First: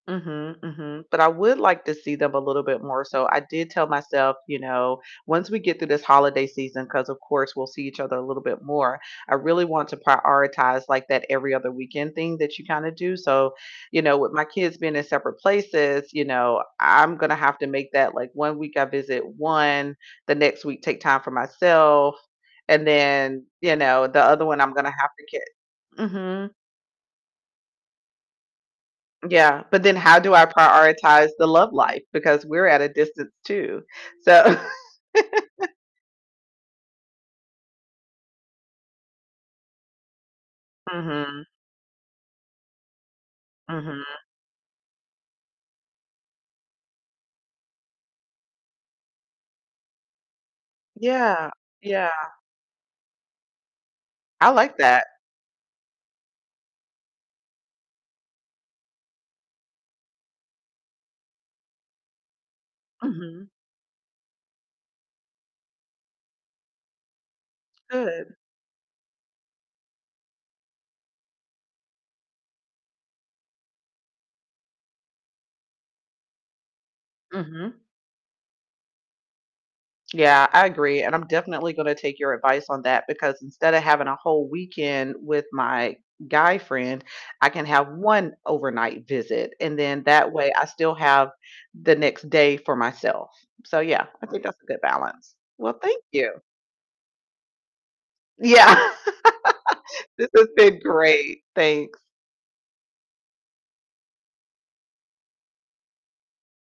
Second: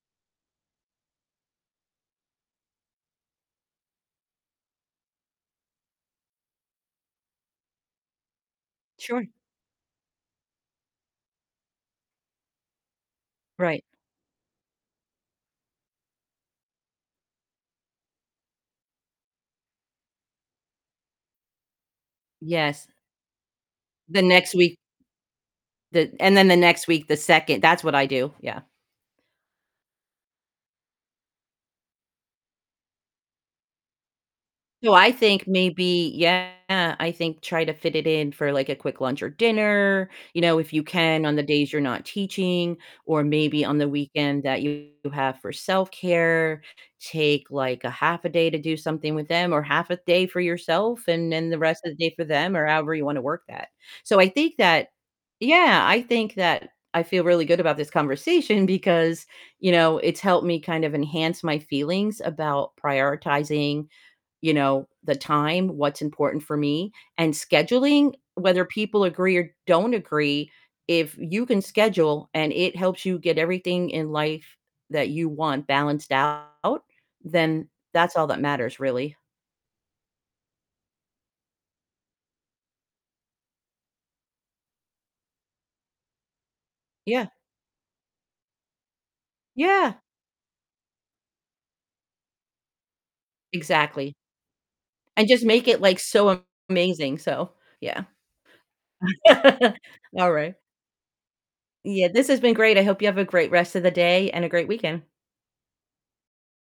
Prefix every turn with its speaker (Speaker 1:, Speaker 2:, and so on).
Speaker 1: Mhm, mhm, but I would like to see them a little bit more, so I did tell myself, you know, once we get through this holiday season, 'cause of course we'll see each other a little bit more,
Speaker 2: Sure.
Speaker 1: I really want to prioritize, like, that every other weekend thing that you kinda do, so,
Speaker 2: Right.
Speaker 1: you know, with my kids being in separate places, you know, I'm gonna have to make that, like, one week I visit one, the next week take time for myself, and
Speaker 2: Yes.
Speaker 1: then, you know, the
Speaker 2: The
Speaker 1: other
Speaker 2: next
Speaker 1: one I'm
Speaker 2: week
Speaker 1: gonna have to ki
Speaker 2: the and then
Speaker 1: Mhm.
Speaker 2: the next week, the 2nd That's what I do, yeah.
Speaker 1: Yeah, but then how do I prioritize the love life, because we're at a distance too, so
Speaker 2: So I think maybe Yeah, I think try to fit it in for, like, a quick lunch or dinner, you know, if you can on the
Speaker 1: Mhm.
Speaker 2: days you're not teaching, or maybe on the
Speaker 1: Mhm.
Speaker 2: weekend that you have for self-care, take, like, a half a day to do something with them or half a day for yourself, and then
Speaker 1: Yeah,
Speaker 2: the rest of the
Speaker 1: yeah.
Speaker 2: day for them or however you wanna work that, so I
Speaker 1: I
Speaker 2: think
Speaker 1: like
Speaker 2: that
Speaker 1: that.
Speaker 2: Yeah, I think that I feel really good about this conversation, because, you know, it helped me kind of enhance my feelings about
Speaker 1: Mhm.
Speaker 2: prioritizing, you know, the time, what's important for me, and scheduling,
Speaker 1: Good.
Speaker 2: whether people agree or don't agree, if you can schedule, and it helps you get everything in life that you want balanced out, then
Speaker 1: Mhm.
Speaker 2: that's all that matters, really.
Speaker 1: Yeah, I agree, and I'm definitely gonna take your advice on that, because instead of having a whole weekend with my guy friend,
Speaker 2: Yeah.
Speaker 1: I can have 1 overnight visit, and
Speaker 2: Yeah.
Speaker 1: then that way I still have the next day for myself, so yeah,
Speaker 2: Exactly.
Speaker 1: I think that's a good
Speaker 2: And
Speaker 1: balance.
Speaker 2: just make
Speaker 1: Well,
Speaker 2: it, like,
Speaker 1: thank you.
Speaker 2: so amazing, so, yeah.
Speaker 1: Yeah. This
Speaker 2: All
Speaker 1: has
Speaker 2: right.
Speaker 1: been great, thanks.
Speaker 2: Yeah, this has been great, I hope you have a great rest of the day, and a great weekend